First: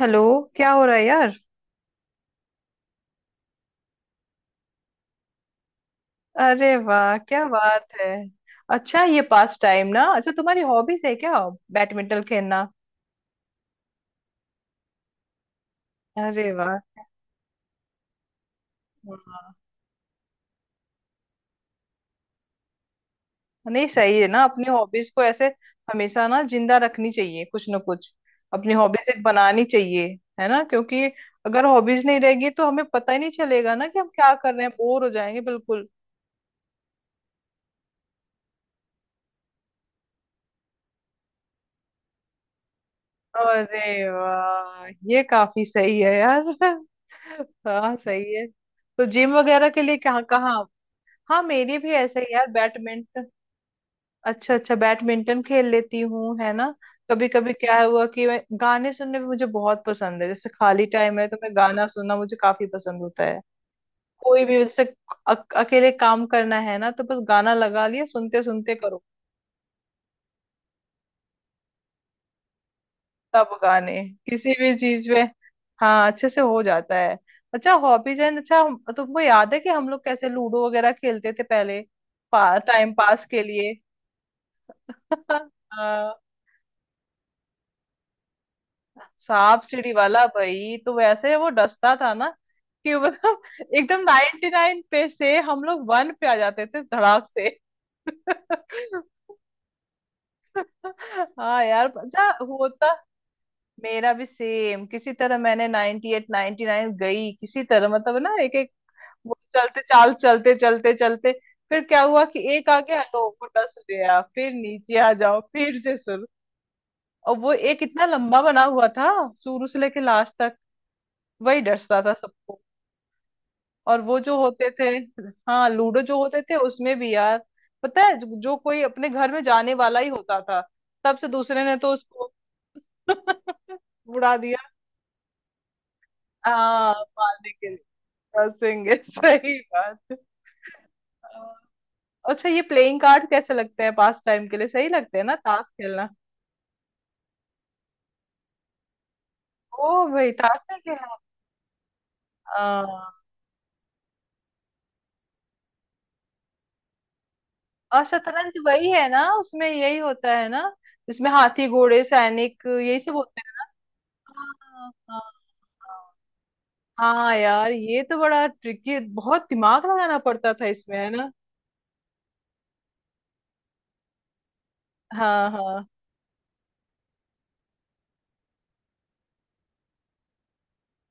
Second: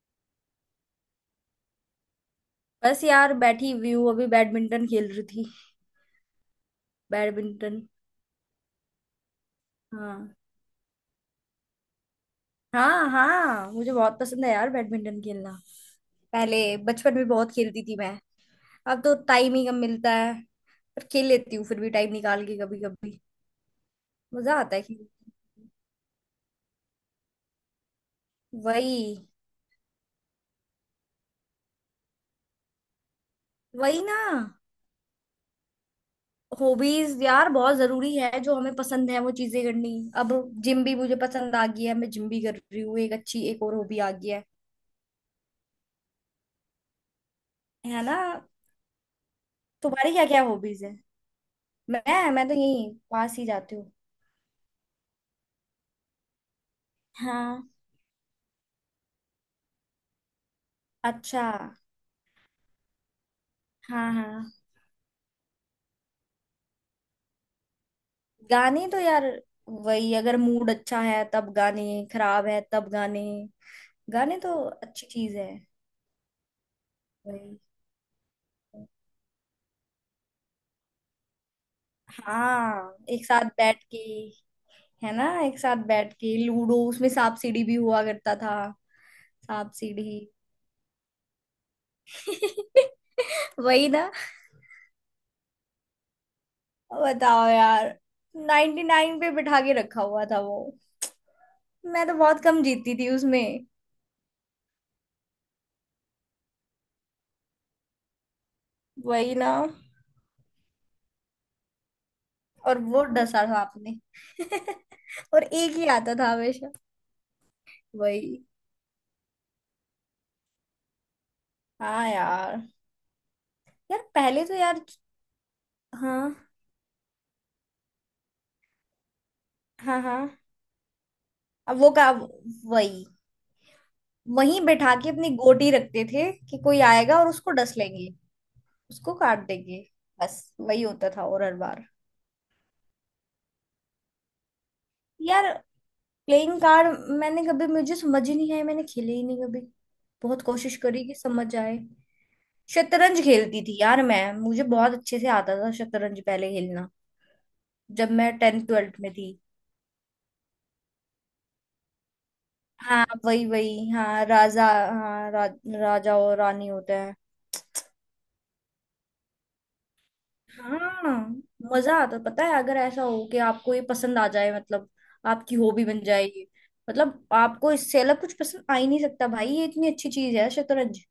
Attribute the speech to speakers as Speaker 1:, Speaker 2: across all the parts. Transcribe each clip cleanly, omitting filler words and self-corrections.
Speaker 1: Hello. क्या हो रहा है यार।
Speaker 2: बस यार बैठी हुई हूँ। अभी बैडमिंटन खेल रही थी।
Speaker 1: अरे वाह क्या
Speaker 2: बैडमिंटन।
Speaker 1: बात है। अच्छा ये पास टाइम ना, अच्छा
Speaker 2: हाँ
Speaker 1: तुम्हारी हॉबीज है क्या बैडमिंटन खेलना?
Speaker 2: हाँ हाँ मुझे बहुत पसंद है यार बैडमिंटन खेलना।
Speaker 1: अरे
Speaker 2: पहले
Speaker 1: वाह।
Speaker 2: बचपन में बहुत खेलती थी मैं। अब तो
Speaker 1: हाँ।
Speaker 2: टाइम ही कम मिलता है। पर खेल लेती हूँ फिर भी टाइम निकाल के कभी कभी।
Speaker 1: नहीं सही है ना,
Speaker 2: मजा
Speaker 1: अपनी
Speaker 2: आता है खेल।
Speaker 1: हॉबीज को ऐसे हमेशा ना जिंदा रखनी चाहिए, कुछ ना कुछ अपनी
Speaker 2: वही।
Speaker 1: हॉबीज एक बनानी चाहिए। है ना? क्योंकि अगर हॉबीज नहीं रहेगी तो हमें पता ही नहीं चलेगा ना कि
Speaker 2: वही
Speaker 1: हम
Speaker 2: ना।
Speaker 1: क्या कर रहे हैं, बोर हो जाएंगे बिल्कुल।
Speaker 2: हॉबीज यार बहुत जरूरी है, जो हमें पसंद है वो चीजें करनी। अब जिम भी मुझे पसंद आ गई है, मैं जिम भी कर रही हूँ। एक अच्छी एक और हॉबी
Speaker 1: अरे
Speaker 2: आ गई है।
Speaker 1: वाह ये काफी सही है यार। हाँ
Speaker 2: है ना।
Speaker 1: सही है। तो जिम वगैरह के लिए
Speaker 2: तुम्हारी
Speaker 1: कहाँ
Speaker 2: क्या क्या
Speaker 1: कहाँ।
Speaker 2: हॉबीज है।
Speaker 1: हाँ मेरी भी ऐसे
Speaker 2: मैं
Speaker 1: ही यार
Speaker 2: मैं तो यही
Speaker 1: बैडमिंटन।
Speaker 2: पास ही जाती हूँ।
Speaker 1: अच्छा अच्छा बैडमिंटन खेल लेती हूँ, है ना। कभी कभी
Speaker 2: हाँ।
Speaker 1: क्या हुआ कि मैं गाने सुनने भी मुझे बहुत पसंद है, जैसे खाली टाइम है तो
Speaker 2: अच्छा।
Speaker 1: मैं गाना सुनना मुझे काफी पसंद होता है।
Speaker 2: हाँ,
Speaker 1: कोई
Speaker 2: हाँ।
Speaker 1: भी जैसे अकेले काम करना है ना, तो बस गाना लगा लिया सुनते सुनते
Speaker 2: गाने तो
Speaker 1: करो।
Speaker 2: यार, वही, अगर मूड अच्छा है तब गाने, खराब है तब गाने।
Speaker 1: सब गाने
Speaker 2: गाने
Speaker 1: किसी
Speaker 2: तो
Speaker 1: भी
Speaker 2: अच्छी
Speaker 1: चीज में
Speaker 2: चीज है।
Speaker 1: हाँ अच्छे से हो जाता है।
Speaker 2: वही।
Speaker 1: अच्छा हॉबीज है। अच्छा तुमको याद है कि हम लोग कैसे लूडो वगैरह खेलते थे पहले, टाइम
Speaker 2: हाँ, एक
Speaker 1: पास के
Speaker 2: साथ
Speaker 1: लिए।
Speaker 2: बैठ के। है ना, एक साथ बैठ
Speaker 1: हाँ।
Speaker 2: के लूडो, उसमें सांप सीढ़ी भी हुआ करता था।
Speaker 1: सांप
Speaker 2: सांप
Speaker 1: सीढ़ी
Speaker 2: सीढ़ी।
Speaker 1: वाला भाई तो वैसे वो डसता था ना, कि मतलब
Speaker 2: वही
Speaker 1: एकदम
Speaker 2: ना।
Speaker 1: 99 नाइन पे से हम लोग वन पे आ जाते थे धड़ाक
Speaker 2: बताओ
Speaker 1: से।
Speaker 2: यार, 99 नाइन पे बिठा के रखा हुआ था वो।
Speaker 1: हाँ यार
Speaker 2: मैं तो
Speaker 1: अच्छा
Speaker 2: बहुत कम
Speaker 1: होता।
Speaker 2: जीती थी उसमें।
Speaker 1: मेरा भी सेम, किसी तरह मैंने 98 एट नाइनटी नाइन गई किसी तरह, मतलब ना एक एक
Speaker 2: वही
Speaker 1: वो
Speaker 2: ना।
Speaker 1: चलते चाल चलते चलते चलते फिर क्या हुआ कि एक
Speaker 2: और
Speaker 1: आ गया
Speaker 2: वो
Speaker 1: तो
Speaker 2: डसा
Speaker 1: वो
Speaker 2: था
Speaker 1: डस
Speaker 2: आपने।
Speaker 1: गया, फिर नीचे आ जाओ
Speaker 2: और एक
Speaker 1: फिर
Speaker 2: ही
Speaker 1: से
Speaker 2: आता
Speaker 1: शुरू।
Speaker 2: था हमेशा।
Speaker 1: और वो एक इतना लंबा
Speaker 2: वही।
Speaker 1: बना हुआ था, शुरू से लेके लास्ट तक वही डसता
Speaker 2: हाँ
Speaker 1: था सबको।
Speaker 2: यार।
Speaker 1: और
Speaker 2: यार
Speaker 1: वो जो
Speaker 2: पहले तो
Speaker 1: होते
Speaker 2: यार।
Speaker 1: थे, हाँ लूडो जो
Speaker 2: हाँ
Speaker 1: होते थे उसमें भी यार, पता है जो कोई अपने घर में जाने वाला
Speaker 2: हाँ
Speaker 1: ही
Speaker 2: हाँ।
Speaker 1: होता था, तब से दूसरे ने
Speaker 2: अब वो
Speaker 1: तो
Speaker 2: का
Speaker 1: उसको
Speaker 2: वही
Speaker 1: उड़ा
Speaker 2: वहीं
Speaker 1: दिया।
Speaker 2: बैठा के अपनी गोटी रखते थे कि कोई
Speaker 1: हाँ
Speaker 2: आएगा और
Speaker 1: मारने
Speaker 2: उसको
Speaker 1: के
Speaker 2: डस
Speaker 1: लिए
Speaker 2: लेंगे।
Speaker 1: कसेंगे।
Speaker 2: उसको काट
Speaker 1: सही
Speaker 2: देंगे।
Speaker 1: बात।
Speaker 2: बस वही होता था, और हर बार।
Speaker 1: अच्छा ये प्लेइंग कार्ड कैसे लगते हैं, पास टाइम के लिए सही लगते हैं ना
Speaker 2: यार,
Speaker 1: ताश खेलना।
Speaker 2: प्लेइंग कार्ड मैंने कभी, मुझे समझ ही नहीं आया, मैंने खेले ही नहीं कभी।
Speaker 1: ओ भाई
Speaker 2: बहुत
Speaker 1: ताश
Speaker 2: कोशिश
Speaker 1: नहीं
Speaker 2: करी कि
Speaker 1: खेला।
Speaker 2: समझ आए।
Speaker 1: हाँ,
Speaker 2: शतरंज खेलती थी यार मैं, मुझे बहुत अच्छे से आता था शतरंज पहले खेलना।
Speaker 1: और
Speaker 2: जब मैं
Speaker 1: शतरंज
Speaker 2: टेंथ
Speaker 1: वही
Speaker 2: ट्वेल्थ
Speaker 1: है
Speaker 2: में
Speaker 1: ना
Speaker 2: थी।
Speaker 1: उसमें यही होता है ना, जिसमें हाथी घोड़े सैनिक यही
Speaker 2: हाँ
Speaker 1: सब होते
Speaker 2: वही
Speaker 1: हैं।
Speaker 2: वही, हाँ राजा।
Speaker 1: हाँ हाँ।
Speaker 2: हाँ रा,
Speaker 1: हाँ।
Speaker 2: राजा और रानी होते हैं।
Speaker 1: हाँ यार ये तो बड़ा ट्रिकी, बहुत दिमाग लगाना पड़ता था इसमें, है
Speaker 2: हाँ।
Speaker 1: ना।
Speaker 2: मजा आता है, पता है अगर ऐसा हो कि आपको ये पसंद आ जाए, मतलब
Speaker 1: हाँ
Speaker 2: आपकी हॉबी
Speaker 1: हाँ।
Speaker 2: बन जाए ये, मतलब आपको इससे अलग कुछ पसंद आ ही नहीं सकता भाई। ये इतनी अच्छी चीज है शतरंज।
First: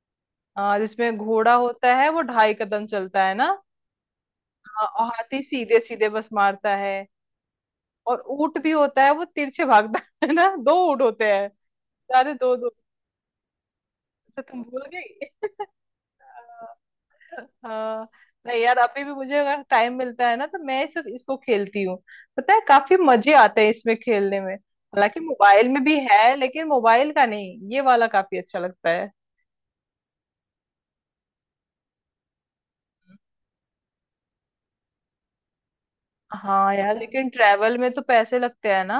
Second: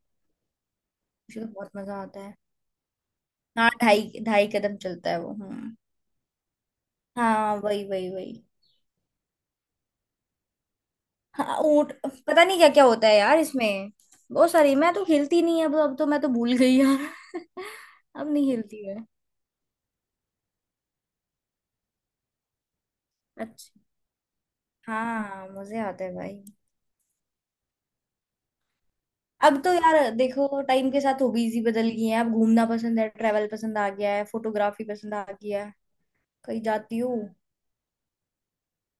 Speaker 1: हाँ, जिसमें
Speaker 2: मुझे तो
Speaker 1: घोड़ा
Speaker 2: बहुत
Speaker 1: होता
Speaker 2: मजा
Speaker 1: है
Speaker 2: आता
Speaker 1: वो
Speaker 2: है।
Speaker 1: ढाई कदम चलता है ना।
Speaker 2: हाँ, ढाई ढाई कदम
Speaker 1: हाँ, और
Speaker 2: चलता है वो।
Speaker 1: हाथी
Speaker 2: हम्म।
Speaker 1: सीधे सीधे बस मारता है।
Speaker 2: हाँ वही वही
Speaker 1: और
Speaker 2: वही।
Speaker 1: ऊंट भी होता है वो तिरछे भागता, है ना दो ऊंट होते हैं,
Speaker 2: हाँ, ऊंट।
Speaker 1: सारे
Speaker 2: पता
Speaker 1: दो
Speaker 2: नहीं क्या
Speaker 1: दो।
Speaker 2: क्या होता है यार इसमें,
Speaker 1: अच्छा
Speaker 2: बहुत
Speaker 1: तुम
Speaker 2: सारी।
Speaker 1: भूल
Speaker 2: मैं तो हिलती
Speaker 1: गई?
Speaker 2: नहीं है। अब तो मैं तो भूल गई यार।
Speaker 1: हाँ।
Speaker 2: अब नहीं
Speaker 1: नहीं यार
Speaker 2: हिलती है।
Speaker 1: अभी भी मुझे अगर टाइम मिलता है ना तो मैं इसको खेलती हूँ। पता है काफी मजे आते हैं
Speaker 2: अच्छा।
Speaker 1: इसमें खेलने में,
Speaker 2: हाँ
Speaker 1: हालांकि
Speaker 2: हाँ,
Speaker 1: मोबाइल
Speaker 2: मजे
Speaker 1: में भी
Speaker 2: आते हैं
Speaker 1: है
Speaker 2: भाई।
Speaker 1: लेकिन मोबाइल का नहीं, ये वाला काफी अच्छा लगता है।
Speaker 2: अब तो यार देखो, टाइम के साथ हॉबीज ही बदल गई हैं। अब घूमना पसंद है, ट्रैवल पसंद आ गया है, फोटोग्राफी पसंद आ गया है। कहीं
Speaker 1: हाँ यार
Speaker 2: जाती हूँ।
Speaker 1: लेकिन ट्रैवल में तो पैसे लगते हैं ना,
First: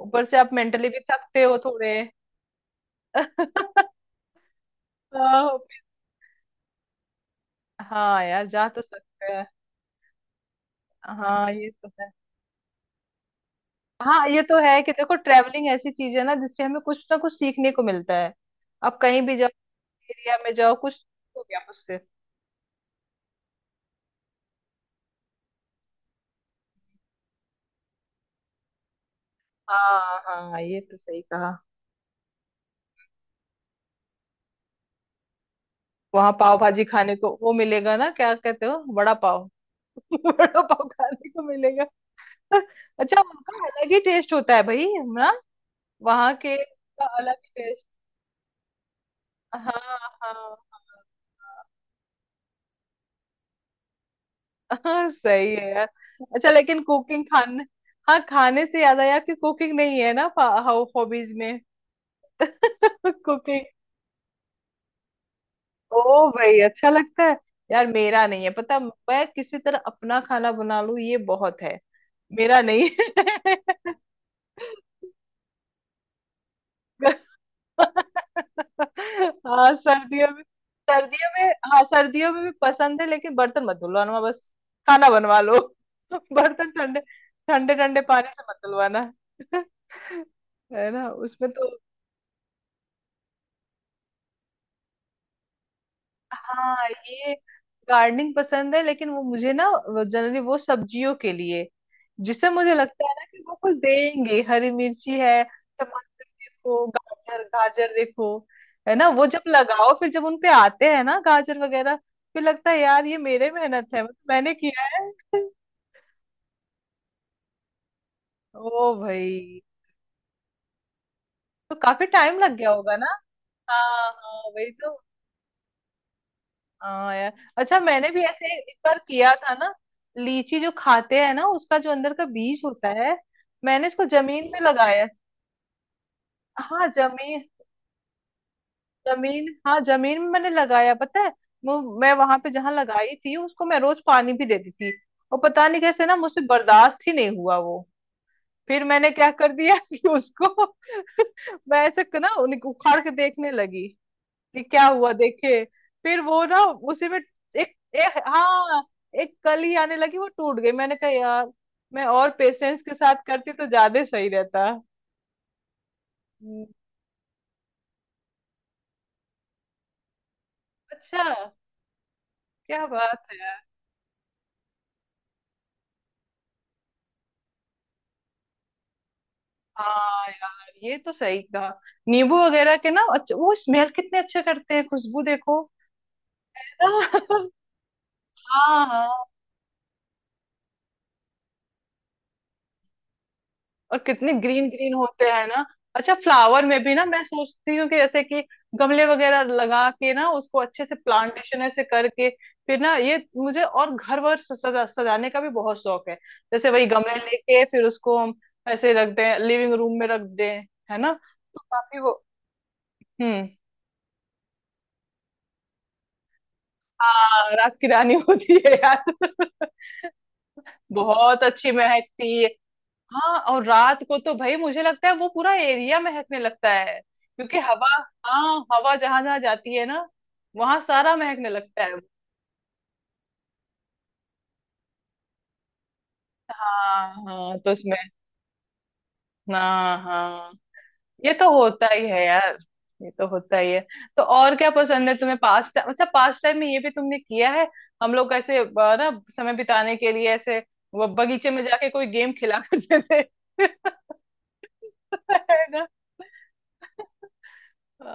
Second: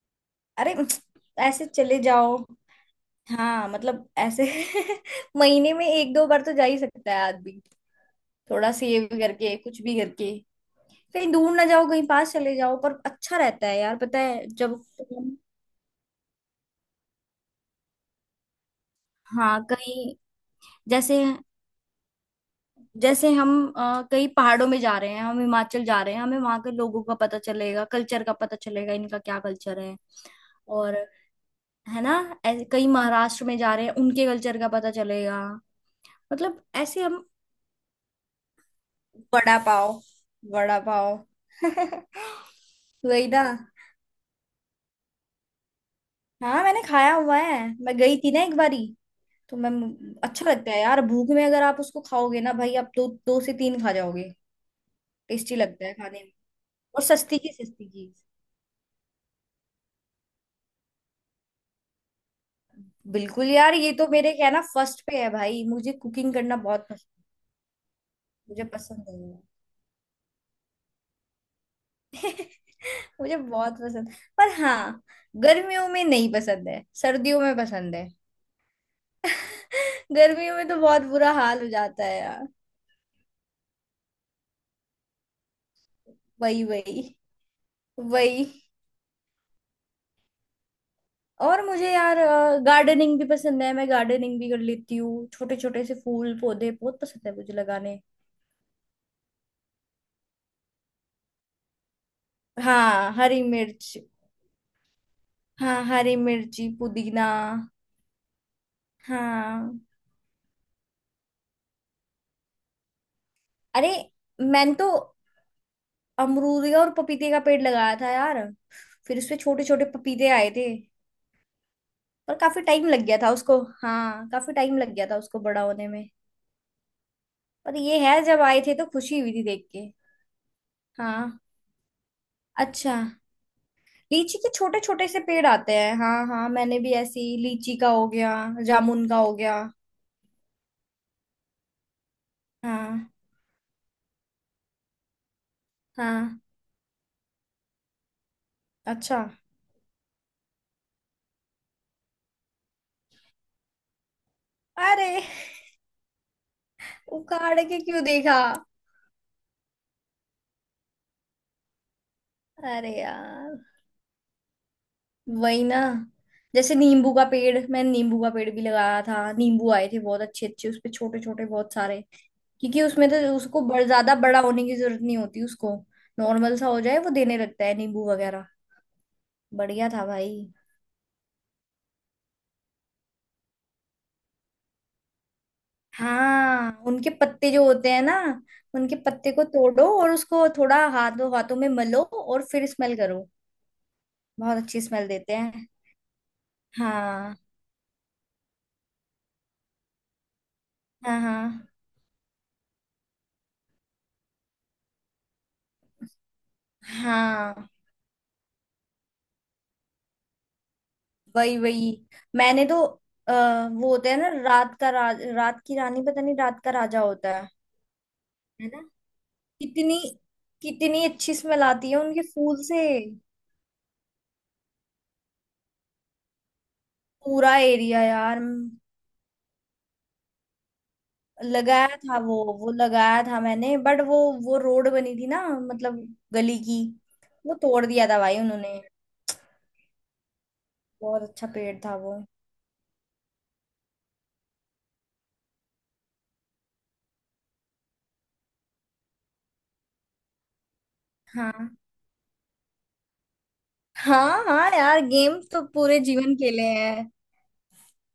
Speaker 1: ऊपर से आप
Speaker 2: अरे
Speaker 1: मेंटली भी थकते हो
Speaker 2: ऐसे
Speaker 1: थोड़े।
Speaker 2: चले जाओ। हाँ मतलब ऐसे,
Speaker 1: हाँ
Speaker 2: महीने में एक दो बार तो जा ही सकता है आदमी।
Speaker 1: हाँ यार जा
Speaker 2: थोड़ा
Speaker 1: तो
Speaker 2: सेव
Speaker 1: सकते हैं।
Speaker 2: करके, कुछ भी करके। कहीं दूर
Speaker 1: हाँ
Speaker 2: ना
Speaker 1: ये तो
Speaker 2: जाओ, कहीं
Speaker 1: है।
Speaker 2: पास चले जाओ, पर अच्छा रहता है यार। पता
Speaker 1: हाँ ये
Speaker 2: है
Speaker 1: तो
Speaker 2: जब
Speaker 1: है कि देखो
Speaker 2: हम-
Speaker 1: ट्रैवलिंग ऐसी चीज है ना जिससे हमें कुछ ना कुछ सीखने को मिलता है। आप कहीं भी जाओ,
Speaker 2: हाँ कहीं,
Speaker 1: एरिया में जाओ, कुछ
Speaker 2: जैसे
Speaker 1: हो गया उससे।
Speaker 2: जैसे हम कहीं पहाड़ों में जा रहे हैं, हम हिमाचल जा रहे हैं, हमें वहां के लोगों का पता चलेगा, कल्चर का पता चलेगा, इनका क्या कल्चर है।
Speaker 1: हाँ हाँ ये
Speaker 2: और
Speaker 1: तो सही कहा।
Speaker 2: है ना, ऐसे कहीं महाराष्ट्र में जा रहे हैं, उनके कल्चर का पता चलेगा।
Speaker 1: वहां पाव
Speaker 2: मतलब
Speaker 1: भाजी
Speaker 2: ऐसे
Speaker 1: खाने
Speaker 2: हम।
Speaker 1: को वो मिलेगा ना, क्या कहते हो, बड़ा पाव।
Speaker 2: वड़ा पाव।
Speaker 1: बड़ा
Speaker 2: वड़ा
Speaker 1: पाव
Speaker 2: पाव।
Speaker 1: खाने को मिलेगा। अच्छा
Speaker 2: वही ना।
Speaker 1: उनका अलग ही टेस्ट होता है भाई ना वहां के
Speaker 2: हाँ मैंने
Speaker 1: का,
Speaker 2: खाया
Speaker 1: अलग
Speaker 2: हुआ है।
Speaker 1: टेस्ट।
Speaker 2: मैं गई थी ना एक बारी, तो मैम,
Speaker 1: हाँ
Speaker 2: अच्छा लगता
Speaker 1: हाँ
Speaker 2: है यार। भूख में अगर आप उसको खाओगे ना भाई, आप दो दो से तीन खा जाओगे।
Speaker 1: हाँ। सही
Speaker 2: टेस्टी
Speaker 1: है
Speaker 2: लगता
Speaker 1: यार।
Speaker 2: है खाने में।
Speaker 1: अच्छा लेकिन
Speaker 2: और
Speaker 1: कुकिंग
Speaker 2: सस्ती की
Speaker 1: खाने,
Speaker 2: सस्ती
Speaker 1: हाँ
Speaker 2: चीज।
Speaker 1: खाने से याद आया कि कुकिंग नहीं है ना हाउ हॉबीज में।
Speaker 2: बिल्कुल
Speaker 1: कुकिंग।
Speaker 2: यार, ये तो मेरे क्या है ना, फर्स्ट पे है भाई, मुझे
Speaker 1: ओ
Speaker 2: कुकिंग करना
Speaker 1: भाई
Speaker 2: बहुत
Speaker 1: अच्छा
Speaker 2: पसंद।
Speaker 1: लगता है यार, मेरा नहीं है
Speaker 2: मुझे
Speaker 1: पता,
Speaker 2: पसंद
Speaker 1: मैं
Speaker 2: है,
Speaker 1: किसी तरह अपना खाना बना लूं ये बहुत है। मेरा नहीं
Speaker 2: मुझे
Speaker 1: है।
Speaker 2: बहुत पसंद। पर हाँ, गर्मियों में नहीं पसंद है, सर्दियों में पसंद है।
Speaker 1: हाँ सर्दियों में।
Speaker 2: गर्मियों में तो बहुत
Speaker 1: सर्दियों
Speaker 2: बुरा
Speaker 1: में,
Speaker 2: हाल हो
Speaker 1: हाँ
Speaker 2: जाता है
Speaker 1: सर्दियों में
Speaker 2: यार।
Speaker 1: भी पसंद है, लेकिन बर्तन मत धुलवाना बस, खाना बनवा लो।
Speaker 2: वही
Speaker 1: बर्तन ठंडे
Speaker 2: वही
Speaker 1: ठंडे ठंडे पानी
Speaker 2: वही।
Speaker 1: से मत धुलवाना। है ना, उसमें
Speaker 2: और
Speaker 1: तो।
Speaker 2: मुझे यार गार्डनिंग भी पसंद है, मैं गार्डनिंग भी कर लेती हूँ। छोटे छोटे से फूल पौधे
Speaker 1: हाँ
Speaker 2: बहुत पसंद
Speaker 1: ये
Speaker 2: है मुझे लगाने।
Speaker 1: गार्डनिंग पसंद है, लेकिन वो मुझे ना जनरली वो सब्जियों के लिए, जिससे मुझे लगता
Speaker 2: हाँ
Speaker 1: है ना
Speaker 2: हरी
Speaker 1: कि वो कुछ
Speaker 2: मिर्च।
Speaker 1: देंगे, हरी मिर्ची है,
Speaker 2: हाँ हरी
Speaker 1: टमाटर
Speaker 2: मिर्ची,
Speaker 1: देखो,
Speaker 2: पुदीना।
Speaker 1: गाजर, गाजर देखो। है ना, वो जब
Speaker 2: हाँ।
Speaker 1: लगाओ फिर जब उनपे आते हैं ना गाजर वगैरह, फिर लगता है यार ये मेरे
Speaker 2: अरे,
Speaker 1: मेहनत है, मतलब मैंने
Speaker 2: मैंने
Speaker 1: किया
Speaker 2: तो
Speaker 1: है।
Speaker 2: अमरूद का और पपीते का पेड़ लगाया था यार।
Speaker 1: ओ
Speaker 2: फिर
Speaker 1: भाई
Speaker 2: उसपे छोटे छोटे पपीते आए थे।
Speaker 1: तो काफी
Speaker 2: पर
Speaker 1: टाइम लग
Speaker 2: काफी
Speaker 1: गया
Speaker 2: टाइम
Speaker 1: होगा
Speaker 2: लग
Speaker 1: ना।
Speaker 2: गया था उसको,
Speaker 1: हाँ
Speaker 2: हाँ
Speaker 1: हाँ
Speaker 2: काफी
Speaker 1: वही
Speaker 2: टाइम लग
Speaker 1: तो।
Speaker 2: गया था उसको बड़ा होने में।
Speaker 1: हाँ यार।
Speaker 2: पर
Speaker 1: अच्छा
Speaker 2: ये
Speaker 1: मैंने
Speaker 2: है,
Speaker 1: भी
Speaker 2: जब
Speaker 1: ऐसे
Speaker 2: आए थे
Speaker 1: एक
Speaker 2: तो
Speaker 1: बार
Speaker 2: खुशी हुई
Speaker 1: किया
Speaker 2: थी
Speaker 1: था
Speaker 2: देख
Speaker 1: ना,
Speaker 2: के।
Speaker 1: लीची जो खाते हैं
Speaker 2: हाँ।
Speaker 1: ना उसका जो अंदर का बीज होता
Speaker 2: अच्छा।
Speaker 1: है, मैंने इसको
Speaker 2: लीची
Speaker 1: जमीन
Speaker 2: के
Speaker 1: में
Speaker 2: छोटे
Speaker 1: लगाया।
Speaker 2: छोटे से पेड़ आते हैं, हाँ हाँ मैंने
Speaker 1: हाँ
Speaker 2: भी ऐसी,
Speaker 1: जमीन,
Speaker 2: लीची का हो गया, जामुन का हो
Speaker 1: जमीन,
Speaker 2: गया।
Speaker 1: हाँ जमीन में मैंने लगाया, पता है वो मैं वहां पे जहाँ
Speaker 2: हाँ।
Speaker 1: लगाई थी उसको मैं रोज पानी भी देती थी। और पता नहीं कैसे ना,
Speaker 2: हाँ।
Speaker 1: मुझसे बर्दाश्त ही नहीं हुआ वो, फिर मैंने
Speaker 2: अच्छा।
Speaker 1: क्या कर दिया कि उसको मैं ऐसे ना उखाड़ के देखने लगी कि क्या हुआ
Speaker 2: अरे,
Speaker 1: देखिए। फिर वो ना उसी में
Speaker 2: उखाड़
Speaker 1: एक
Speaker 2: के क्यों
Speaker 1: एक
Speaker 2: देखा।
Speaker 1: हाँ एक कली आने लगी वो टूट गई, मैंने कहा यार, मैं और पेशेंस
Speaker 2: अरे
Speaker 1: के साथ करती
Speaker 2: यार।
Speaker 1: तो ज्यादा सही रहता।
Speaker 2: वही ना।
Speaker 1: हम्म।
Speaker 2: जैसे नींबू का पेड़, मैंने नींबू का पेड़ भी लगाया था, नींबू आए थे बहुत अच्छे अच्छे उसपे, छोटे
Speaker 1: अच्छा।
Speaker 2: छोटे बहुत सारे। क्योंकि
Speaker 1: क्या
Speaker 2: उसमें तो
Speaker 1: बात है यार।
Speaker 2: उसको ज्यादा बड़ा होने की जरूरत नहीं होती उसको। नॉर्मल सा हो जाए वो देने लगता है नींबू वगैरह। बढ़िया था
Speaker 1: हाँ
Speaker 2: भाई।
Speaker 1: यार ये तो सही कहा, नींबू वगैरह के ना अच्छा वो स्मेल कितने अच्छे करते हैं, खुशबू देखो।
Speaker 2: हाँ, उनके पत्ते जो होते हैं ना, उनके
Speaker 1: हाँ
Speaker 2: पत्ते को तोड़ो और उसको थोड़ा हाथों, हाथों में मलो और फिर स्मेल करो।
Speaker 1: और कितने
Speaker 2: बहुत
Speaker 1: ग्रीन
Speaker 2: अच्छी
Speaker 1: ग्रीन
Speaker 2: स्मेल
Speaker 1: होते
Speaker 2: देते
Speaker 1: हैं ना।
Speaker 2: हैं।
Speaker 1: अच्छा फ्लावर में भी ना मैं
Speaker 2: हाँ।
Speaker 1: सोचती हूँ कि जैसे कि गमले वगैरह लगा के ना उसको अच्छे से
Speaker 2: हाँ।
Speaker 1: प्लांटेशन
Speaker 2: हाँ।
Speaker 1: ऐसे करके, फिर ना ये मुझे, और घर वर सजाने का भी बहुत शौक है। जैसे वही गमले लेके
Speaker 2: हाँ
Speaker 1: फिर उसको हम ऐसे रख दें, लिविंग रूम में रख दें, है ना
Speaker 2: वही
Speaker 1: तो
Speaker 2: वही।
Speaker 1: काफी वो।
Speaker 2: मैंने तो
Speaker 1: हम्म।
Speaker 2: वो होता है ना, रात का राज, रात की रानी, पता नहीं रात का राजा होता है।
Speaker 1: हाँ रात की रानी होती
Speaker 2: है
Speaker 1: है
Speaker 2: ना।
Speaker 1: यार।
Speaker 2: कितनी, कितनी अच्छी
Speaker 1: बहुत
Speaker 2: स्मेल
Speaker 1: अच्छी
Speaker 2: आती है उनके
Speaker 1: महकती है।
Speaker 2: फूल से।
Speaker 1: हाँ और रात को तो भाई मुझे लगता है वो पूरा एरिया महकने लगता है
Speaker 2: पूरा
Speaker 1: क्योंकि हवा,
Speaker 2: एरिया यार।
Speaker 1: हाँ हवा जहां जहां जाती है ना, वहां सारा महकने लगता है।
Speaker 2: लगाया था वो लगाया था मैंने, बट वो रोड बनी थी ना, मतलब गली की,
Speaker 1: हाँ
Speaker 2: वो
Speaker 1: हाँ तो
Speaker 2: तोड़
Speaker 1: उसमें।
Speaker 2: दिया था भाई उन्होंने।
Speaker 1: हाँ हाँ।
Speaker 2: बहुत
Speaker 1: ये
Speaker 2: अच्छा
Speaker 1: तो
Speaker 2: पेड़
Speaker 1: होता
Speaker 2: था
Speaker 1: ही
Speaker 2: वो।
Speaker 1: है यार। ये तो होता ही है। तो और क्या पसंद है तुम्हें पास टाइम, अच्छा पास टाइम में ये भी तुमने किया है, हम लोग ऐसे ना समय बिताने के लिए ऐसे वो बगीचे में
Speaker 2: हाँ।
Speaker 1: जाके कोई गेम खिला करते थे।
Speaker 2: हाँ। हाँ यार, गेम तो
Speaker 1: है,
Speaker 2: पूरे जीवन खेले हैं।
Speaker 1: अ,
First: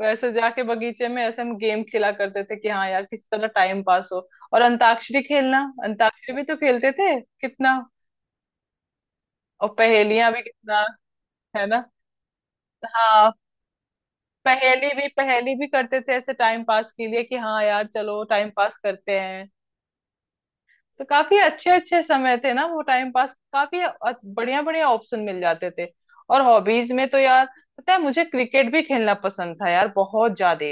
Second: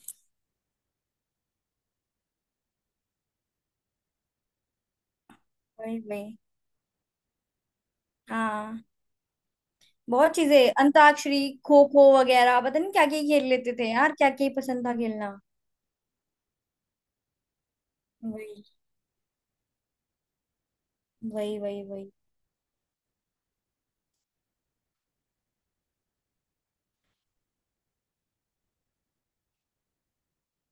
Speaker 1: वैसे जाके बगीचे में ऐसे हम गेम खेला करते थे कि हाँ यार किस तरह टाइम पास हो। और अंताक्षरी खेलना,
Speaker 2: वही
Speaker 1: अंताक्षरी
Speaker 2: वही।
Speaker 1: भी तो खेलते थे कितना,
Speaker 2: हाँ,
Speaker 1: और
Speaker 2: बहुत
Speaker 1: पहेलियां भी
Speaker 2: चीजें,
Speaker 1: कितना,
Speaker 2: अंताक्षरी,
Speaker 1: है ना।
Speaker 2: खो खो वगैरह, पता नहीं क्या क्या
Speaker 1: हाँ
Speaker 2: खेल लेते थे यार, क्या क्या ही पसंद था खेलना।
Speaker 1: पहेली भी करते थे ऐसे टाइम पास के लिए कि हाँ यार चलो टाइम
Speaker 2: वही
Speaker 1: पास करते हैं। तो काफी
Speaker 2: वही
Speaker 1: अच्छे
Speaker 2: वही।
Speaker 1: अच्छे
Speaker 2: वही।
Speaker 1: समय थे ना, वो टाइम पास काफी बढ़िया बढ़िया ऑप्शन मिल जाते थे। और हॉबीज में तो यार, पता है मुझे क्रिकेट भी खेलना पसंद था यार बहुत ज्यादा,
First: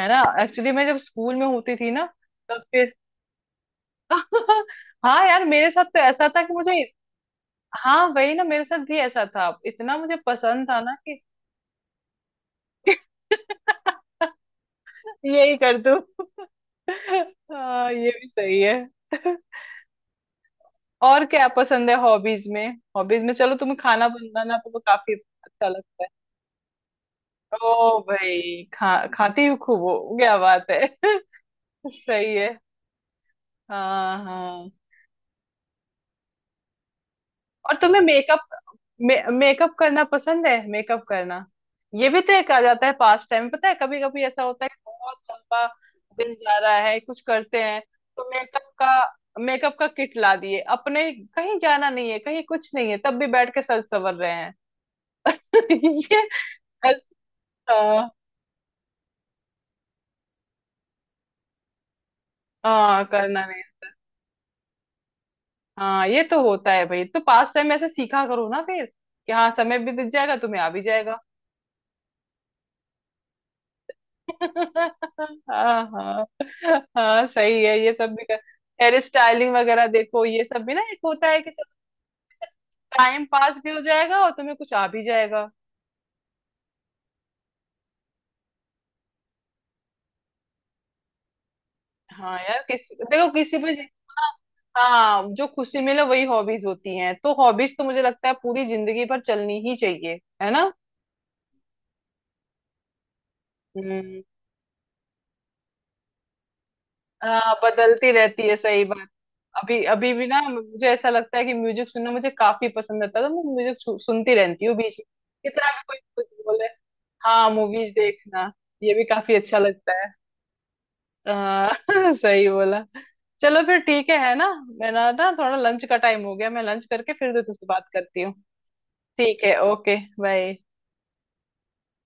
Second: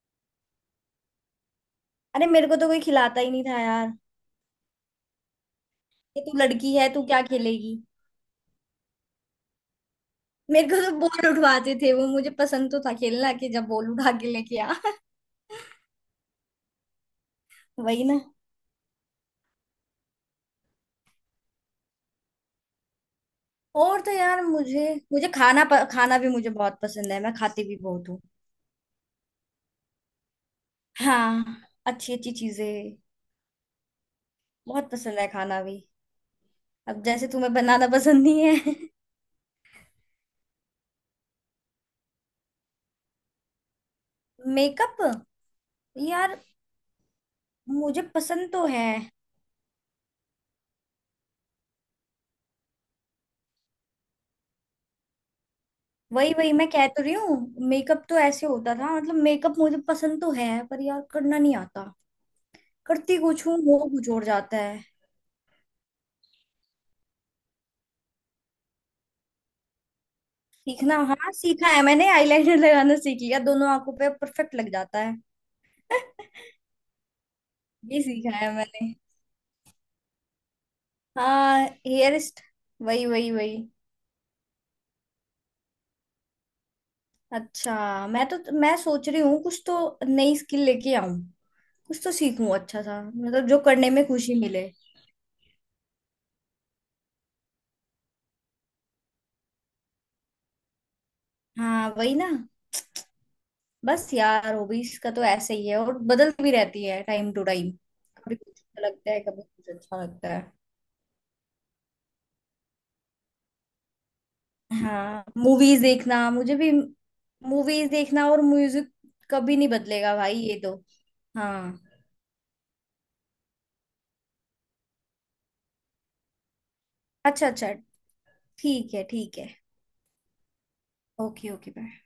Speaker 1: है ना, एक्चुअली मैं जब स्कूल में होती थी ना
Speaker 2: अरे मेरे को
Speaker 1: तब
Speaker 2: तो कोई
Speaker 1: फिर।
Speaker 2: खिलाता ही नहीं था यार,
Speaker 1: हाँ यार मेरे साथ तो
Speaker 2: कि
Speaker 1: ऐसा
Speaker 2: तू
Speaker 1: था कि मुझे,
Speaker 2: लड़की है तू क्या खेलेगी।
Speaker 1: हाँ वही ना, मेरे साथ भी ऐसा था, इतना मुझे
Speaker 2: मेरे
Speaker 1: पसंद
Speaker 2: को
Speaker 1: था
Speaker 2: तो
Speaker 1: ना कि
Speaker 2: बॉल उठवाते थे वो, मुझे पसंद तो था खेलना, कि जब बॉल उठा के लेके आ।
Speaker 1: यही कर दूं। हाँ
Speaker 2: वही
Speaker 1: ये
Speaker 2: ना।
Speaker 1: भी सही है। और क्या पसंद है हॉबीज में। हॉबीज में चलो तुम्हें
Speaker 2: और
Speaker 1: खाना
Speaker 2: तो यार
Speaker 1: बनाना तो
Speaker 2: मुझे,
Speaker 1: काफी अच्छा लगता है।
Speaker 2: खाना भी मुझे बहुत पसंद है, मैं खाती
Speaker 1: ओ
Speaker 2: भी बहुत हूँ।
Speaker 1: भाई खा खाती हूँ खूब हो क्या बात है।
Speaker 2: हाँ, अच्छी अच्छी
Speaker 1: सही है।
Speaker 2: चीजें,
Speaker 1: हाँ हाँ।
Speaker 2: बहुत पसंद है खाना भी। अब जैसे तुम्हें
Speaker 1: और
Speaker 2: बनाना
Speaker 1: तुम्हें
Speaker 2: पसंद नहीं
Speaker 1: मेकअप,
Speaker 2: है।
Speaker 1: मेकअप करना पसंद है, मेकअप करना ये भी तो एक आ जाता है पास टाइम। पता है कभी कभी ऐसा होता है कि
Speaker 2: मेकअप,
Speaker 1: बहुत लंबा दिन
Speaker 2: यार
Speaker 1: जा रहा है कुछ करते हैं,
Speaker 2: मुझे
Speaker 1: तो
Speaker 2: पसंद तो
Speaker 1: मेकअप
Speaker 2: है।
Speaker 1: का, मेकअप का किट ला दिए अपने, कहीं जाना नहीं है कहीं कुछ नहीं है तब भी बैठ के सर संवर रहे हैं। ये
Speaker 2: वही वही, मैं कह तो रही हूँ। मेकअप
Speaker 1: ऐसा।
Speaker 2: तो ऐसे होता था, मतलब मेकअप मुझे पसंद तो है पर यार करना नहीं आता।
Speaker 1: हाँ
Speaker 2: करती
Speaker 1: करना
Speaker 2: कुछ हूँ,
Speaker 1: नहीं।
Speaker 2: वो कुछ और जाता है।
Speaker 1: हाँ ये तो होता है भाई, तो पास टाइम ऐसे सीखा करो ना फिर, कि हाँ समय भी बीत जाएगा तुम्हें आ भी
Speaker 2: सीखना,
Speaker 1: जाएगा।
Speaker 2: हाँ सीखा है मैंने। आईलाइनर लगाना सीख लिया, दोनों आंखों पे परफेक्ट लग जाता है।
Speaker 1: हाँ हाँ। हाँ सही है ये
Speaker 2: ये
Speaker 1: सब भी कर,
Speaker 2: सीखा है मैंने।
Speaker 1: हेयर स्टाइलिंग वगैरह देखो ये सब भी ना, एक होता है कि
Speaker 2: हाँ,
Speaker 1: सब
Speaker 2: हेयरिस्ट, वही
Speaker 1: टाइम
Speaker 2: वही
Speaker 1: पास
Speaker 2: वही।
Speaker 1: भी हो जाएगा और तुम्हें कुछ आ भी जाएगा।
Speaker 2: अच्छा। मैं तो, मैं सोच रही हूँ कुछ तो नई स्किल लेके आऊं, कुछ तो
Speaker 1: हाँ
Speaker 2: सीखूं
Speaker 1: यार किस
Speaker 2: अच्छा सा,
Speaker 1: देखो,
Speaker 2: मतलब
Speaker 1: किसी
Speaker 2: जो
Speaker 1: पे
Speaker 2: करने में
Speaker 1: हाँ।
Speaker 2: खुशी मिले।
Speaker 1: हाँ, जो खुशी मिले वही हॉबीज होती हैं, तो हॉबीज तो मुझे लगता है पूरी जिंदगी भर चलनी ही चाहिए, है ना।
Speaker 2: हाँ वही ना। बस
Speaker 1: हम्म।
Speaker 2: यार हॉबीज का तो ऐसे ही है, और बदलती भी रहती है टाइम टू
Speaker 1: हाँ
Speaker 2: टाइम।
Speaker 1: बदलती
Speaker 2: कभी
Speaker 1: रहती
Speaker 2: कुछ
Speaker 1: है, सही
Speaker 2: अच्छा
Speaker 1: बात।
Speaker 2: लगता है, कभी कुछ
Speaker 1: अभी
Speaker 2: अच्छा
Speaker 1: अभी भी
Speaker 2: लगता
Speaker 1: ना
Speaker 2: है।
Speaker 1: मुझे ऐसा लगता है कि म्यूजिक सुनना मुझे काफी पसंद आता है, तो मैं म्यूजिक सुनती रहती हूँ बीच में
Speaker 2: हाँ,
Speaker 1: कितना भी
Speaker 2: मूवीज
Speaker 1: कोई कुछ
Speaker 2: देखना मुझे
Speaker 1: बोले।
Speaker 2: भी।
Speaker 1: हाँ
Speaker 2: मूवीज
Speaker 1: मूवीज
Speaker 2: देखना और
Speaker 1: देखना,
Speaker 2: म्यूजिक
Speaker 1: ये भी काफी अच्छा
Speaker 2: कभी नहीं
Speaker 1: लगता है।
Speaker 2: बदलेगा भाई, ये तो।
Speaker 1: हाँ।
Speaker 2: हाँ।
Speaker 1: सही बोला। चलो फिर ठीक है ना, मेरा ना थोड़ा लंच का टाइम हो गया, मैं लंच करके फिर
Speaker 2: अच्छा
Speaker 1: तुझसे
Speaker 2: अच्छा।
Speaker 1: बात करती हूँ।
Speaker 2: ठीक है ठीक
Speaker 1: ठीक
Speaker 2: है।
Speaker 1: है। Okay bye.
Speaker 2: Okay okay. Bye.